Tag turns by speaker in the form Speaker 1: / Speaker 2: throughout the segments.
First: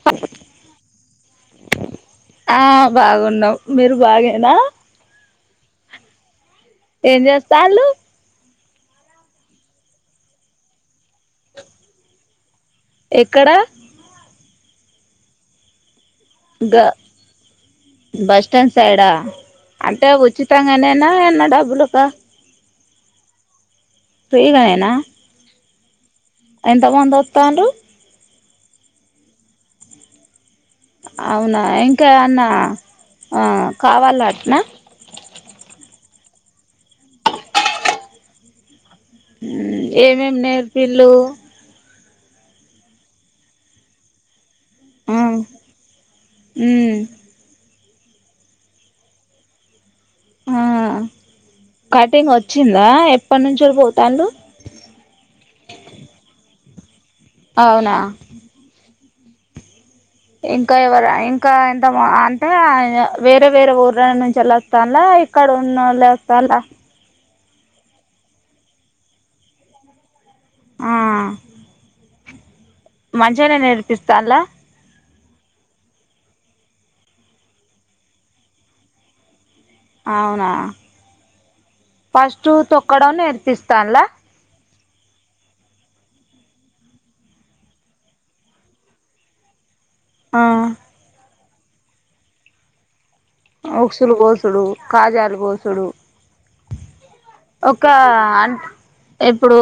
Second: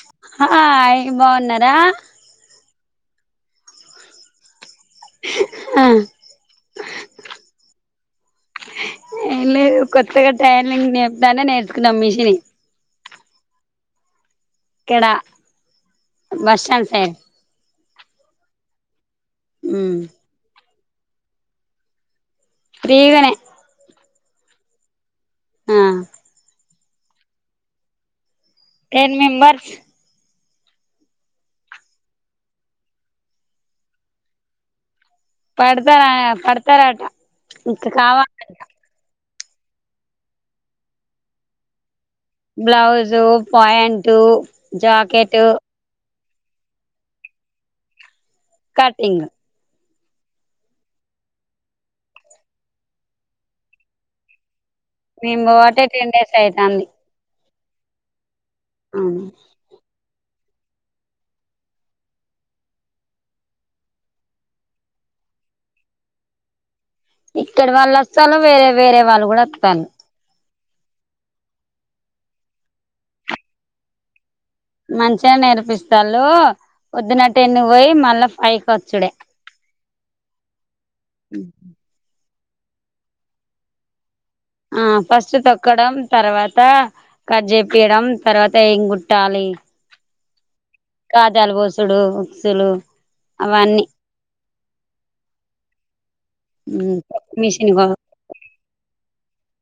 Speaker 1: [inaudible]
Speaker 2: hi బాగున్నారా
Speaker 1: ఆ బాగున్నాం మీరు బాగేనా
Speaker 2: ఆ
Speaker 1: ఏం చేస్తాళ్ళు
Speaker 2: ఏం లేదు కొత్తగా టైలరింగ్ నేర్పుతానే నేర్చుకున్నాం మిషిన్
Speaker 1: ఎక్కడ
Speaker 2: ఇక్కడ బస్
Speaker 1: గా
Speaker 2: స్టాండ్ సైడ్
Speaker 1: బస్టాండ్ సైడా అంటే ఉచిత్ ఉచితనేగానేన ఎన్న డబ్బులుక
Speaker 2: ఫ్రీ గానే
Speaker 1: ఫ్రీ గానేనా
Speaker 2: ఆ
Speaker 1: ఎంతమంది వస్తానరు
Speaker 2: టెన్ మెంబర్స్
Speaker 1: అవునా ఇంకామన్నా ఆ కావాల అట్నా
Speaker 2: పడతారా పడతారాట ఇంక కావలనట
Speaker 1: ఎం ఎం నేర్పిళ్ళు
Speaker 2: బ్లౌజు ప్యాంట్ జాకెట్
Speaker 1: ఉమ్
Speaker 2: కటింగ్
Speaker 1: ఆ కటింగ్ వచ్చిందా ఎప్పటినుంచో పోతాళ్ళు
Speaker 2: మేము పోవటి టెన్ డేస్ అయితుంది
Speaker 1: అవునా
Speaker 2: అవును
Speaker 1: ఇంకా ఎవరు ఇంకా ఎంత అంటే వేరే వేరే ఊర్ నుంచి వెళ్ళస్తానులా ఇక్కడ ఉన్నోలే ఒస్తుల
Speaker 2: ఇక్కడ వాళ్ళు వస్తలు వేరే వేరే వాళ్ళు కూడా వస్తతాలు
Speaker 1: ఆ మంచిగానే నేర్పిస్తలా
Speaker 2: మంచిగా నేర్పిస్తళ పోద్దున టెన్కి పోయి మళ్ళా ఫైకి వచ్చుడే
Speaker 1: అవునా ఫస్ట్ తొక్కడం నేర్పిస్తానులా
Speaker 2: ఆ ఫస్ట్ తొక్కడం తర్వాత కట్ జేపియడం తర్వాత ఏం కుట్టాలి
Speaker 1: ఆ
Speaker 2: కాజాలు బోసుడు ఉక్సులు అవన్నీ
Speaker 1: ఉక్సులు గోసుడు కాజాలు గోసుడు
Speaker 2: ఉమ్
Speaker 1: ఒక అంట్ ఇప్పుడు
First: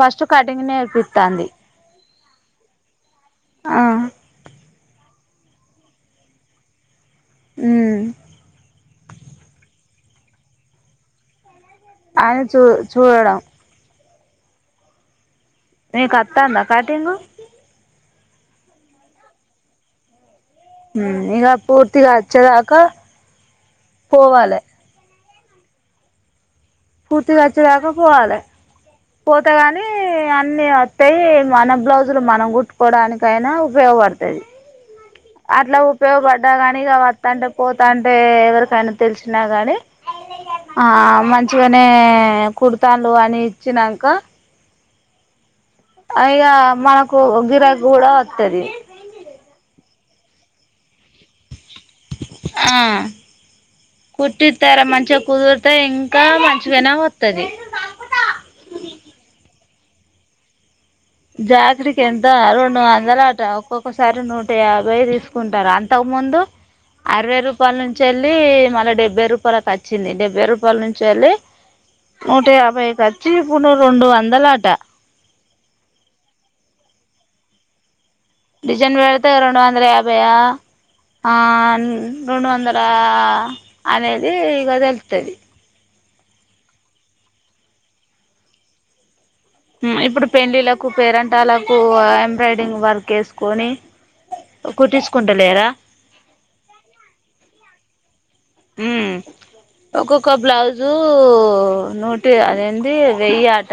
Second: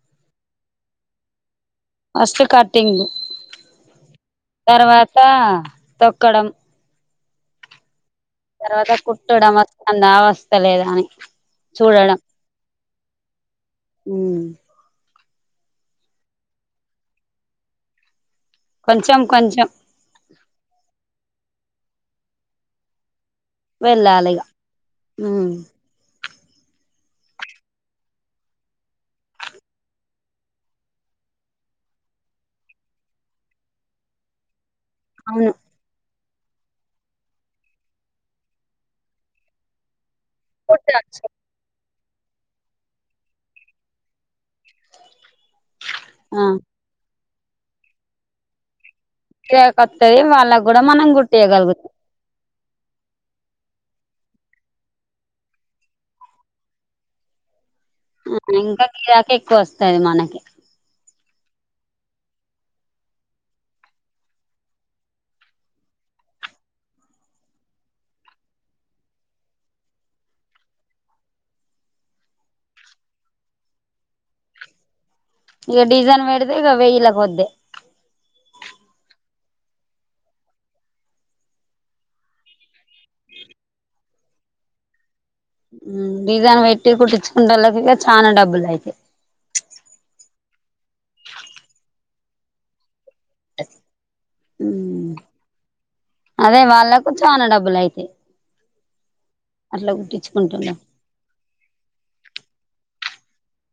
Speaker 1: ఫస్ట్ కటింగ్ నేర్పిస్తాంది
Speaker 2: ఫస్ట్ కటింగ్
Speaker 1: ఆ
Speaker 2: తర్వాత తొక్కడం
Speaker 1: ఉమ్
Speaker 2: తర్వాత కుట్టడం వస్తంద వస్తలేద అని చూడడం
Speaker 1: అని చూ చూడడం
Speaker 2: ఉమ్
Speaker 1: మీ కత్తాందా కటింగు
Speaker 2: కొంచెం కొంచెం
Speaker 1: ఉమ్ ఇగ పూర్తిగా అచ్చదాక
Speaker 2: వెళ్ళాలిగా ఉమ్
Speaker 1: పూర్తిగోచ్చేదాక పోవాలే పోతే గాని అన్ని వస్తాయి మన బ్లౌజులు మనం కుట్టుకోవడానికి కైన ఉపయోగపడతది
Speaker 2: అవును
Speaker 1: అట్లా ఉపయోగపడ్డా గాని ఇగ వత్తాంటే పోతాంటే ఎవరికైనా తెలిసినా గాని ఆ
Speaker 2: కుట్టచ్చు
Speaker 1: మంచిగానే కుడుత్తాండు అని ఇచ్చినంక
Speaker 2: ఆ
Speaker 1: పైగా మనకు గిరాకి కూడా వత్తది
Speaker 2: గిరాకి వత్తయ్ వాళ్ళకు గూడా మనం గుట్టియగలుగుతాం
Speaker 1: ఆ కుట్టితారా మంచిగా కుదురితే ఇంకా మంచిగానే వత్తది
Speaker 2: ఆ ఇంకా గిరాకి ఎక్కువ వస్తది మనకి
Speaker 1: జాకిట్ ఎంత రెండు వందలట ఒక్కొక్కసారి నూట యాభై తీసు కుంటరు అంతకు ముందు అరవై రూపాల నుంచి యెళ్ళి మళ్ళ డెబ్బై రూపాలకి అచ్చింది డెబ్బై రూపాల నుంచి యెళ్ళి నూట యాభైకచ్చి ఇప్పుడు రెండు వందల అట
Speaker 2: ఇగ డీజైన్ బేడితే ఇగ వెయ్యిలకి పోతయి
Speaker 1: డిజైన్ బెడితే రెండు వందల యాభై ఆ ఆ రెండు వందల అనేది ఇగ దెలుతది
Speaker 2: ఉమ్ డిజన్ పెట్టి కుట్టించుకుంటోళ్ళకి గిట్ల చానా డబ్బులయితయి
Speaker 1: ఇప్పుడు పెళ్ళిలకు పేరంటాలకు ఎంబ్రాయిడింగ్ వర్క్ ఏసు
Speaker 2: ఉమ్ అదే వాళ్ళకు చానా డబ్బులయితయి
Speaker 1: ఉమ్ ఒక్కొక్క బ్లౌజు నూటి అదేంది వెయ్యి అట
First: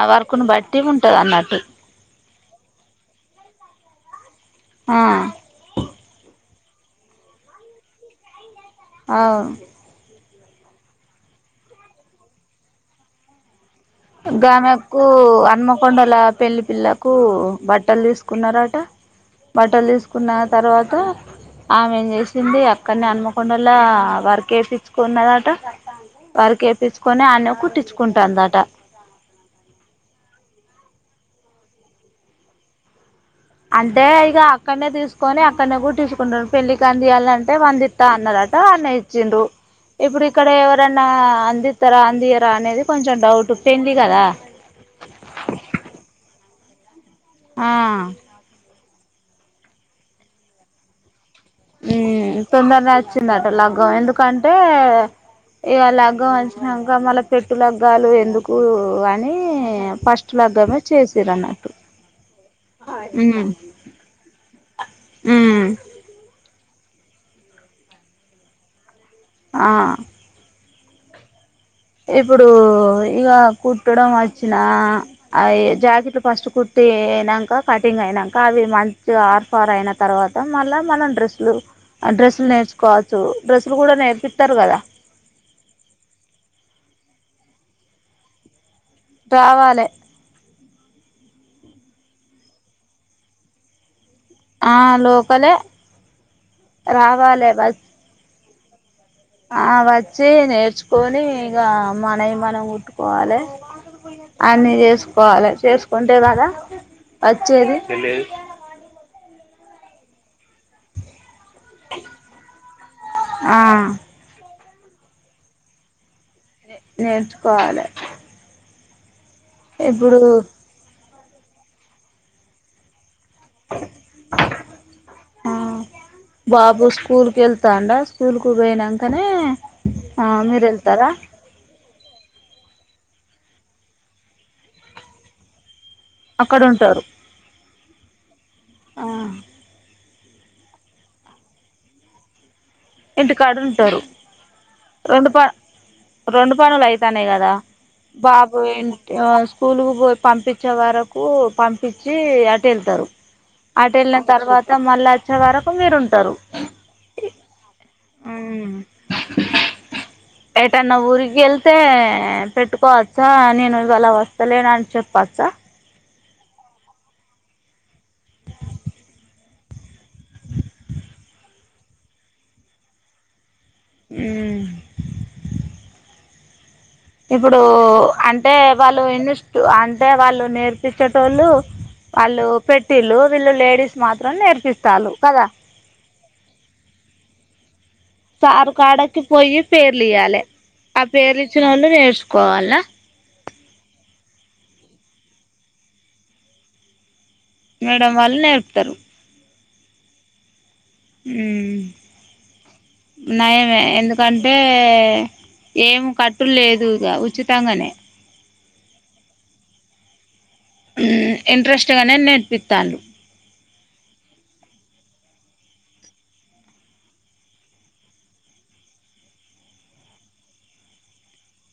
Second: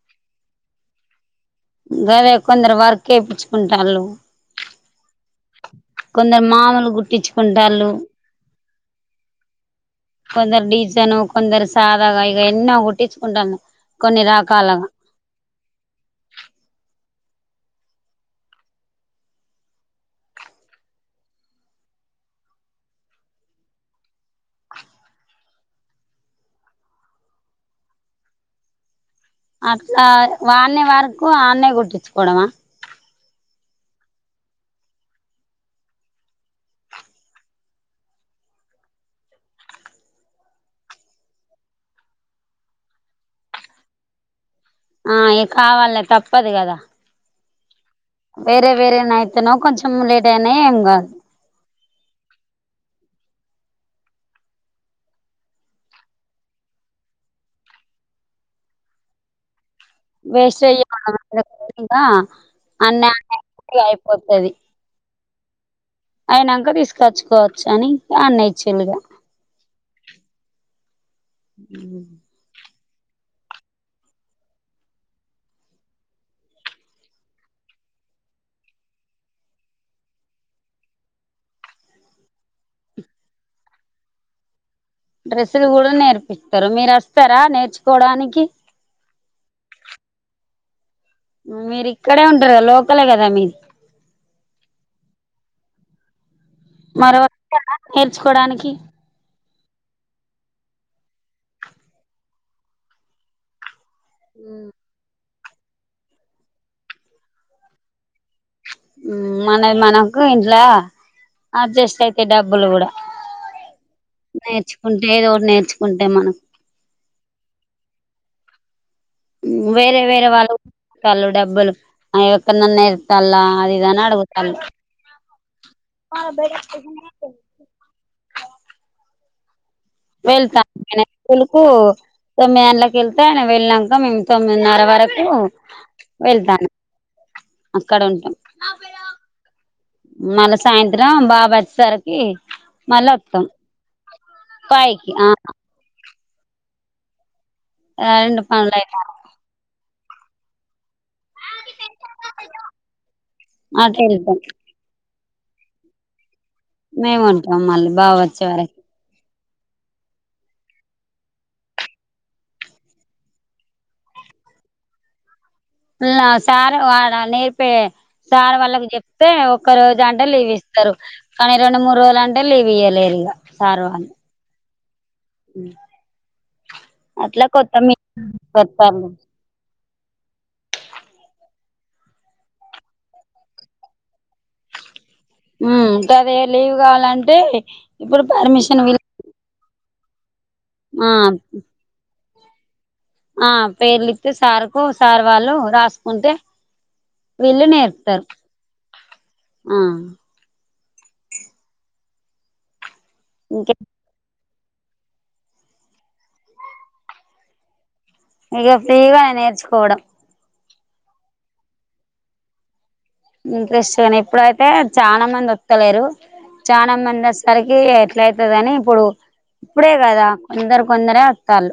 Speaker 1: ఆ వరకును బట్టి ఉంటది అన్నట్టు
Speaker 2: గదే కొందరు వర్క్ ఏపించుకుంటాళ్ళు
Speaker 1: ఆ
Speaker 2: కొందరు మామూలుగ గుట్టించుకుంటళ్ళు
Speaker 1: అవ్
Speaker 2: కొందరు డిజైను కొందరు సాధగా ఇగ ఎన్నో గుట్టించుకుంటాళ్ళు
Speaker 1: గామెకు అన్మకొండల పెళ్ళి పిల్లకు బట్టలు దీసుకున్నరట బట్టలు దీసుకున్న తర్వాత ఆమె ఏం చేసింది అక్కనే అన్మకొండలా వర్క్ ఏపించ్చుకున్నదంట వర్కేపిచుకొని ఆన్నే కుట్టించుకుంటాదట
Speaker 2: అట్లా వాన్నే వర్కు ఆన్నే గుట్టిచుకోవడమా
Speaker 1: అంటే ఇగ అక్కడ్నే తీసుకొని అక్కడ్నే గుట్టించుకుంటరు పెళ్ళి కందియాలంటే వందిత్తా అన్నదట అన్నే ఇచిండ్రు ఇప్పుడు ఇక్కడ ఎవరన్నా అందిత్తరా అందియరా అనేది కొంచెం డౌట్ పెండ్లి గదా
Speaker 2: ఆ ఇగ కావాలే తప్పదు గదా
Speaker 1: ఆ
Speaker 2: వేరే వేరే నయితనో కొంచం లేట్ అయినా ఎం గాదు
Speaker 1: ఉమ్ తొందర నచ్చిందట లగ్గం ఎందుకంటే ఇగ లగ్గం వచ్చినంక మళ్ళ పెట్టు లగ్గాలు ఎందుకు అనీ ఫస్ట్
Speaker 2: వేస్ట్
Speaker 1: లగ్గమే చేసిరన్నట్టు
Speaker 2: చెయ్యకుండా అన్ని
Speaker 1: ఉమ్
Speaker 2: ఆన్నే అయిపోతది
Speaker 1: ఉమ్
Speaker 2: అయినంక దీసుకచ్చుకోవచ్చు అని అన్నె ఇచ్చిలిగా
Speaker 1: ఆ
Speaker 2: ఉమ్
Speaker 1: ఇప్పుడూ ఇగ కుట్టడం వచ్చినా అవి జాకీట్లు ఫస్ట్ కుట్టీ నంక కటింగ్ అయినంక అవి మంచిగా ఆర్ ఫార్ అయిన తర్వాత మళ్ళా మనం డ్రెస్సులు ఆ డ్రెస్సులు నేర్చుకోవచ్చు డ్రెస్సులు గూడ నేర్పిత్తరు గదా
Speaker 2: డ్రెస్సులు గూడ నేర్పిత్తరు మీరు అస్తారా నేర్చుకోడానికి
Speaker 1: రావాలే
Speaker 2: మీరు ఇక్కడే ఉంటరు గద లోకలే గదా మీది
Speaker 1: ఆ లోకలే రావాలె వచ్
Speaker 2: నేర్చుకోడానికి
Speaker 1: ఆ వచ్చి నేర్చుకొని ఇగ మనయి మనం కుట్టుకోవాలే అన్నీ చేసుకోవాలే చేసుకుంటే గదా వచ్చేది
Speaker 2: ఉ మనది మనకు ఇంట్లా అడ్జస్ట్ అయితయ్ డబ్బులు గూడ
Speaker 1: ఆ
Speaker 2: నేర్చుకుంటే ఏదో ఒటి నేర్చుకుంటే మనం
Speaker 1: నేర్చుకోవాలె నే
Speaker 2: ఉ వేరే వేరే
Speaker 1: ఇప్పుడు
Speaker 2: వాళ్ళు కళ్ళు డబ్బులు ఆ ఎక్కన్నన యేంచాల అది ఇది అని అడగుతాండు అన్
Speaker 1: కెల్తా అండే స్కుల్కు పోయినంకనే
Speaker 2: వెళ్తా నేనే స్కులుకు తొమ్మిది గంట్లకి ఎళ్తే నే వెళ్ళినంక మేము తొమ్మిదిన్నర వరకు
Speaker 1: అక్కడ
Speaker 2: వెళ్తాను
Speaker 1: ఉంటారు
Speaker 2: అక్కడుంటం
Speaker 1: ఆ
Speaker 2: మళ్ళ సాయంత్రం బాబు వచ్చేసరికీ మళ్ళొత్తం
Speaker 1: ఇంటికాడ ఉంటారు
Speaker 2: పైకి
Speaker 1: రెండు ప
Speaker 2: ఆహా
Speaker 1: రెండు పనులు అయితానయ్ గదా
Speaker 2: రెండు
Speaker 1: బాబు
Speaker 2: పనులు అయితాయి
Speaker 1: ఇంటి వస్ స్కూలుకు పోయి పంపిచే వరకు పం పిచ్చి అటెళ్తరు
Speaker 2: అటు
Speaker 1: అటెళ్ళిన
Speaker 2: వెళ్తాం
Speaker 1: తర్వాత మళ్ళోచ్చే వరకు మీరు ఉంటరు
Speaker 2: మేము ఉంటాం మళ్ళీ బా వొచ్చే వరక్
Speaker 1: ఎటైన ఊరికి ఎళ్తే పెట్టుకోవచ్చా నేను ఇవాల వస్తలేను అని చెప్పచ్చా
Speaker 2: ఉల్లా సార్ వాడ నేర్పే సార్ వాళ్ళకి చెప్తే ఒప్ ఒక్క రోజు అంటే లీవ్ ఇస్తరు కానీ రెండు మూడు రోజులు అంటే లీవ్ ఇయ్వలేరు ఇగ సార్ వాళ్ళు
Speaker 1: ఉ ఉ
Speaker 2: ఉ
Speaker 1: ఇప్పుడూ అంటే వాళ్ళు ఇన్నిస్టు అంటే వాళ్ళు నేర్పించేటోళ్ళు అళ్ళు పెట్టిలు వీళ్ళు లేడీస్ మాత్రం నేర్పిస్తాలు కదా
Speaker 2: ఉ గదే లీవ్ గాళ్లంటే
Speaker 1: సారు కాడకి పోయి పేర్లు ఇయ్యాలె ఆ పేర్లు ఇచ్చినోళ్లు నేర్చుకోవాల
Speaker 2: ఆ పేర్లి ఇస్తే సార్కు సార్ వాళ్ళు రాసుకుంటే విళ్లు
Speaker 1: మేడం
Speaker 2: నేర్పుతరు
Speaker 1: వాళ్ళు నేర్పుతారు
Speaker 2: ఆ
Speaker 1: ఉ
Speaker 2: ఇంక
Speaker 1: నయమె ఎందు కంటే ఏం కట్టులు లేదు ఇగ ఉచితంగనే
Speaker 2: ఇగ ఫ్రీగనె నేర్చుకోవడం
Speaker 1: ఉ ఇంట్రెస్ట్గానే నేర్పిస్తాండ్రు
Speaker 2: ఇంట్రెస్ట్గానె ఇప్పుడయితే చానా మంది వత్తలేరు చాన మంది వస్తారికి ఎట్ల అయితది అని ఇప్పుడు ఇప్పుడే కదా కొందరు కొందరే వత్తాలు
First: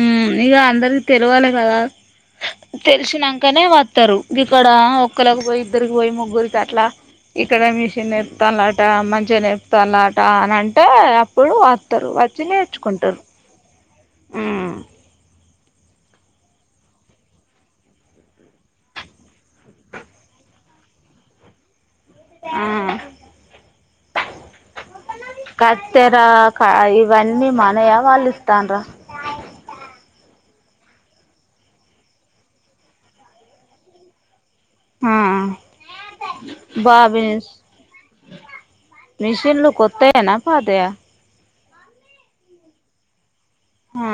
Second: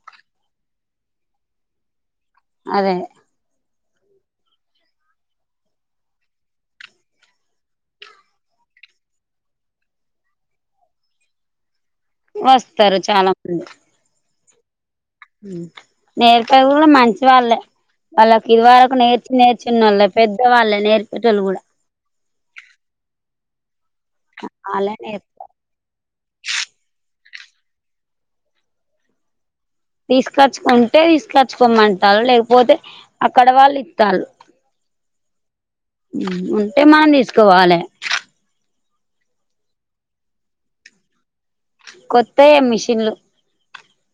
Speaker 1: ఉ ఇగ అందరి తెలువాలి కదా
Speaker 2: అదే
Speaker 1: తెలిసినంకనే వత్తరు గిక్కడ ఒక్కలకి పోయి ఇద్దరికి పోయి ముగ్గురికి అట్లా ఇక్కడ మిషన్ నేర్పుతాలాట మంచిగా నేర్పుతాలాట అని అంటే అప్పుడు అ
Speaker 2: వస్తరు చాలా మంది
Speaker 1: ఊమ్
Speaker 2: నేర్పేది కూడ మంచి వాళ్ళే వాళ్ళకి ఇదివరకి నేర్చి నేర్చున్న వాళ్ళు పెద్ద వాళ్ళ నేర్పేటోలు కూడా
Speaker 1: ఆ
Speaker 2: అల్లే నేర్పి
Speaker 1: కత్తెర కా ఇవన్నీ మనయ వాళ్ళు ఇత్తన్ర
Speaker 2: తీసుకొచ్చుకుంటే తీసుకచ్చుకోమంటాలు లేకపోతే అక్కడ వాళ్ళు ఇత్తాళ్ళు
Speaker 1: ఆ
Speaker 2: ఉంటే మనం తీసుకోవాలె
Speaker 1: మిషిన్లు కొత్తయేనా పాతయా
Speaker 2: కొత్తయె మిషిన్లు
Speaker 1: ఆ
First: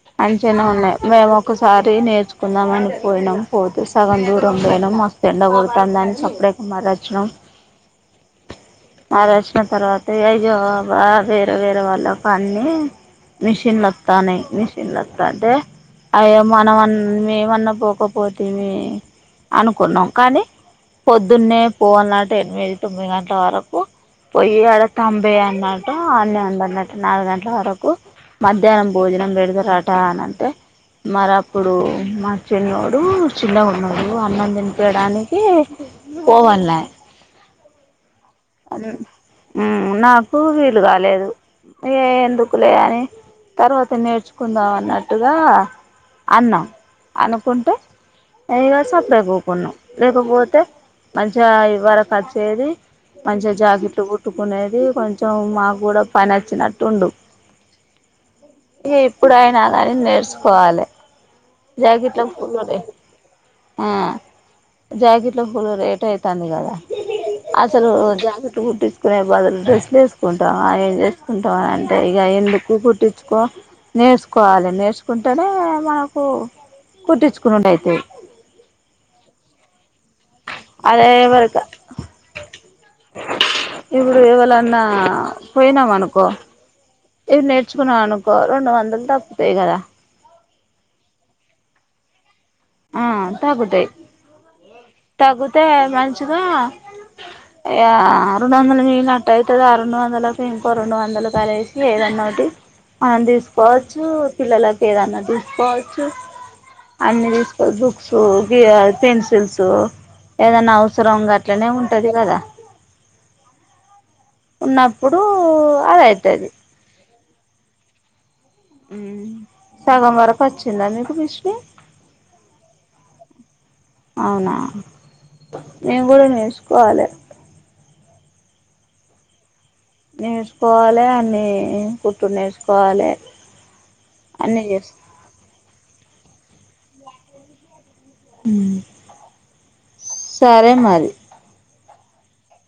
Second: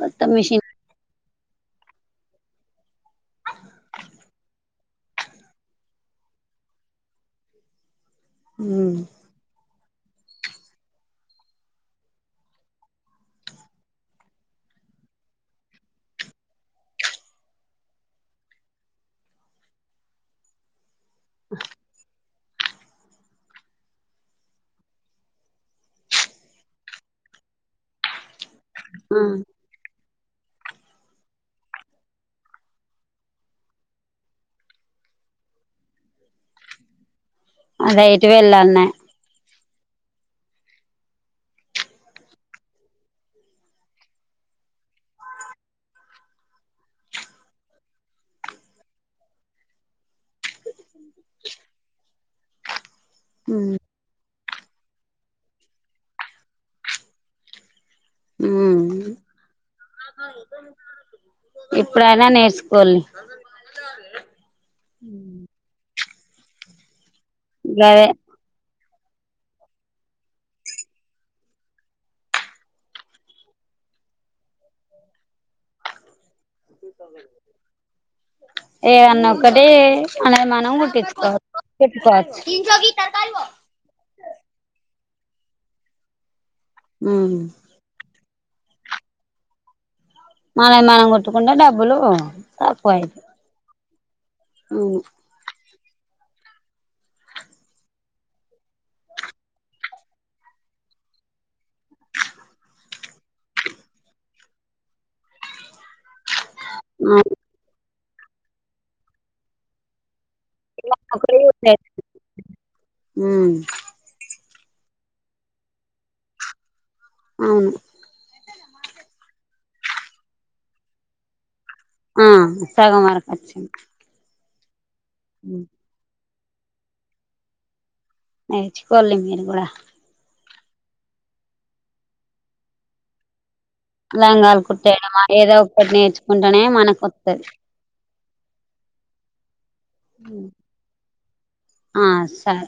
Speaker 2: కొత్త
Speaker 1: మంచింగనే ఉన్నయి మేము ఒకసారి నేర్చుకుందాం అని పోయినాం పోతే సగం దూరం పోయినము మస్తు ఎండ కొడుతాందని సప్పుడేక మర్రచ్చినం
Speaker 2: మిషన్
Speaker 1: మర్రచ్చిన తర్వాత అయ్యో వేరే వేరే వాళ్ళకు అన్ని మిషిన్లత్తాన్నయి మిషన్లత్తాంటే అయ్యో మనమ మేమన్నా పోకపోతిమి అనుకున్నాం కానీ పొద్దున్నే పోవల్నటా ఎనిమిది తొమ్మిది గంటల వరకు పోయి ఆడ తంబేయల్నాంటా ఆన్న అంద అన్నట్టు నాలుగు గంటల వరకు మధ్యాహ్నం భోజనం బెడతరట అన్న అంటే మరి అప్పుడు మా చిన్నోడు చిన్నగున్నప్పుడు అన్నం తినిపియడానికి పోవాల్నాయే
Speaker 2: అదే ఇటు వెళ్ళాన్నాయే
Speaker 1: ఉమ్ నాకు వీలు కాలేదు ఏ ఎందుకులే అని తర్వాత నేర్చుకుందాం అన్నట్టుగా అన్నాం అనుకుంటే ఇగ సప్పుడేకకుకున్నాం లేకపోతే మంచిగా ఇవరకుఅచ్చేది మంచిగా జాకెట్లు కుట్టుకునేది కొంచెం మాకు కూడా పని అచ్చినట్టుండు
Speaker 2: ఉమ్
Speaker 1: ఏ ఎప్పుడయినా కాని నేర్సుకోవాలి
Speaker 2: ఇప్పుడైనా
Speaker 1: జాకెట్లకు ఫుల్లు రేటు
Speaker 2: నేర్చుకోవాలి
Speaker 1: ఆ జాకెట్లు ఫుల్ రేట్ అయితంది కదా అసలు
Speaker 2: గదే
Speaker 1: జాకెట్లు కుట్టి కునే బదులు డ్రెస్సులు ఏసుకుంటవ ఏం తెసుకుంటవు అని అంటే ఇగ ఎందుకు కుట్టించుకోం నేర్చుకోవాలి నేర్చుకుంటేనే మనకు కుట్టించుకునుడైతది
Speaker 2: ఏ అన్న ఒకటీ మనది మనం
Speaker 1: అదే ఎవరిక
Speaker 2: కుట్టిచ్చుకోవకుట్టుకోవచ్చు
Speaker 1: ఇప్పుడు ఎవాలన్నా పోయినామనుకో
Speaker 2: ఉమ్
Speaker 1: ఇవి నేర్చుకున్నవనుకో రెండు వందలు తగ్గుతయి కదా
Speaker 2: మనది మనం కుట్టుకుంటే డబ్బులు
Speaker 1: ఆ
Speaker 2: తక్కువయి
Speaker 1: తగ్గుతాయి
Speaker 2: అవును
Speaker 1: తగ్గుతే మంచిగా ఇగ రెండు వందలు మిగిలినట్టు అయితది ఆ రెండు వందలకు ఇంకో రెండు వందలు కలేసి ఏదన్నోటి మనం తీస్కోవచ్చు పిల్లలకి ఏదన్నా తీస్కోవచ్చు అన్ని తీస్కోచ్చు బుక్స్ గియ పెన్సిల్సు ఏదన్నా అవసరం గట్లనే ఉంటది కదా
Speaker 2: మ్
Speaker 1: ఉన్నప్పుడూ అదైతది
Speaker 2: అవును
Speaker 1: ఉ సగం వరకొచ్చిందా మీకు మిశ్ని
Speaker 2: ఆ సగం వరకొచ్చింది
Speaker 1: అవునా
Speaker 2: మ్
Speaker 1: నేను గూడా నేర్చుకోవాలే
Speaker 2: నేర్చుకోల్లి మేం కూడా
Speaker 1: నేర్చుకోవాలే అన్నీ కుట్టుడ్నేర్చుకోవాలే
Speaker 2: లంగాలు కుట్టేయడమా ఏదో ఒకటి నేర్చుకుంటేనే మనకొత్తది
Speaker 1: మ్ సరే మరి
Speaker 2: ఆ సరే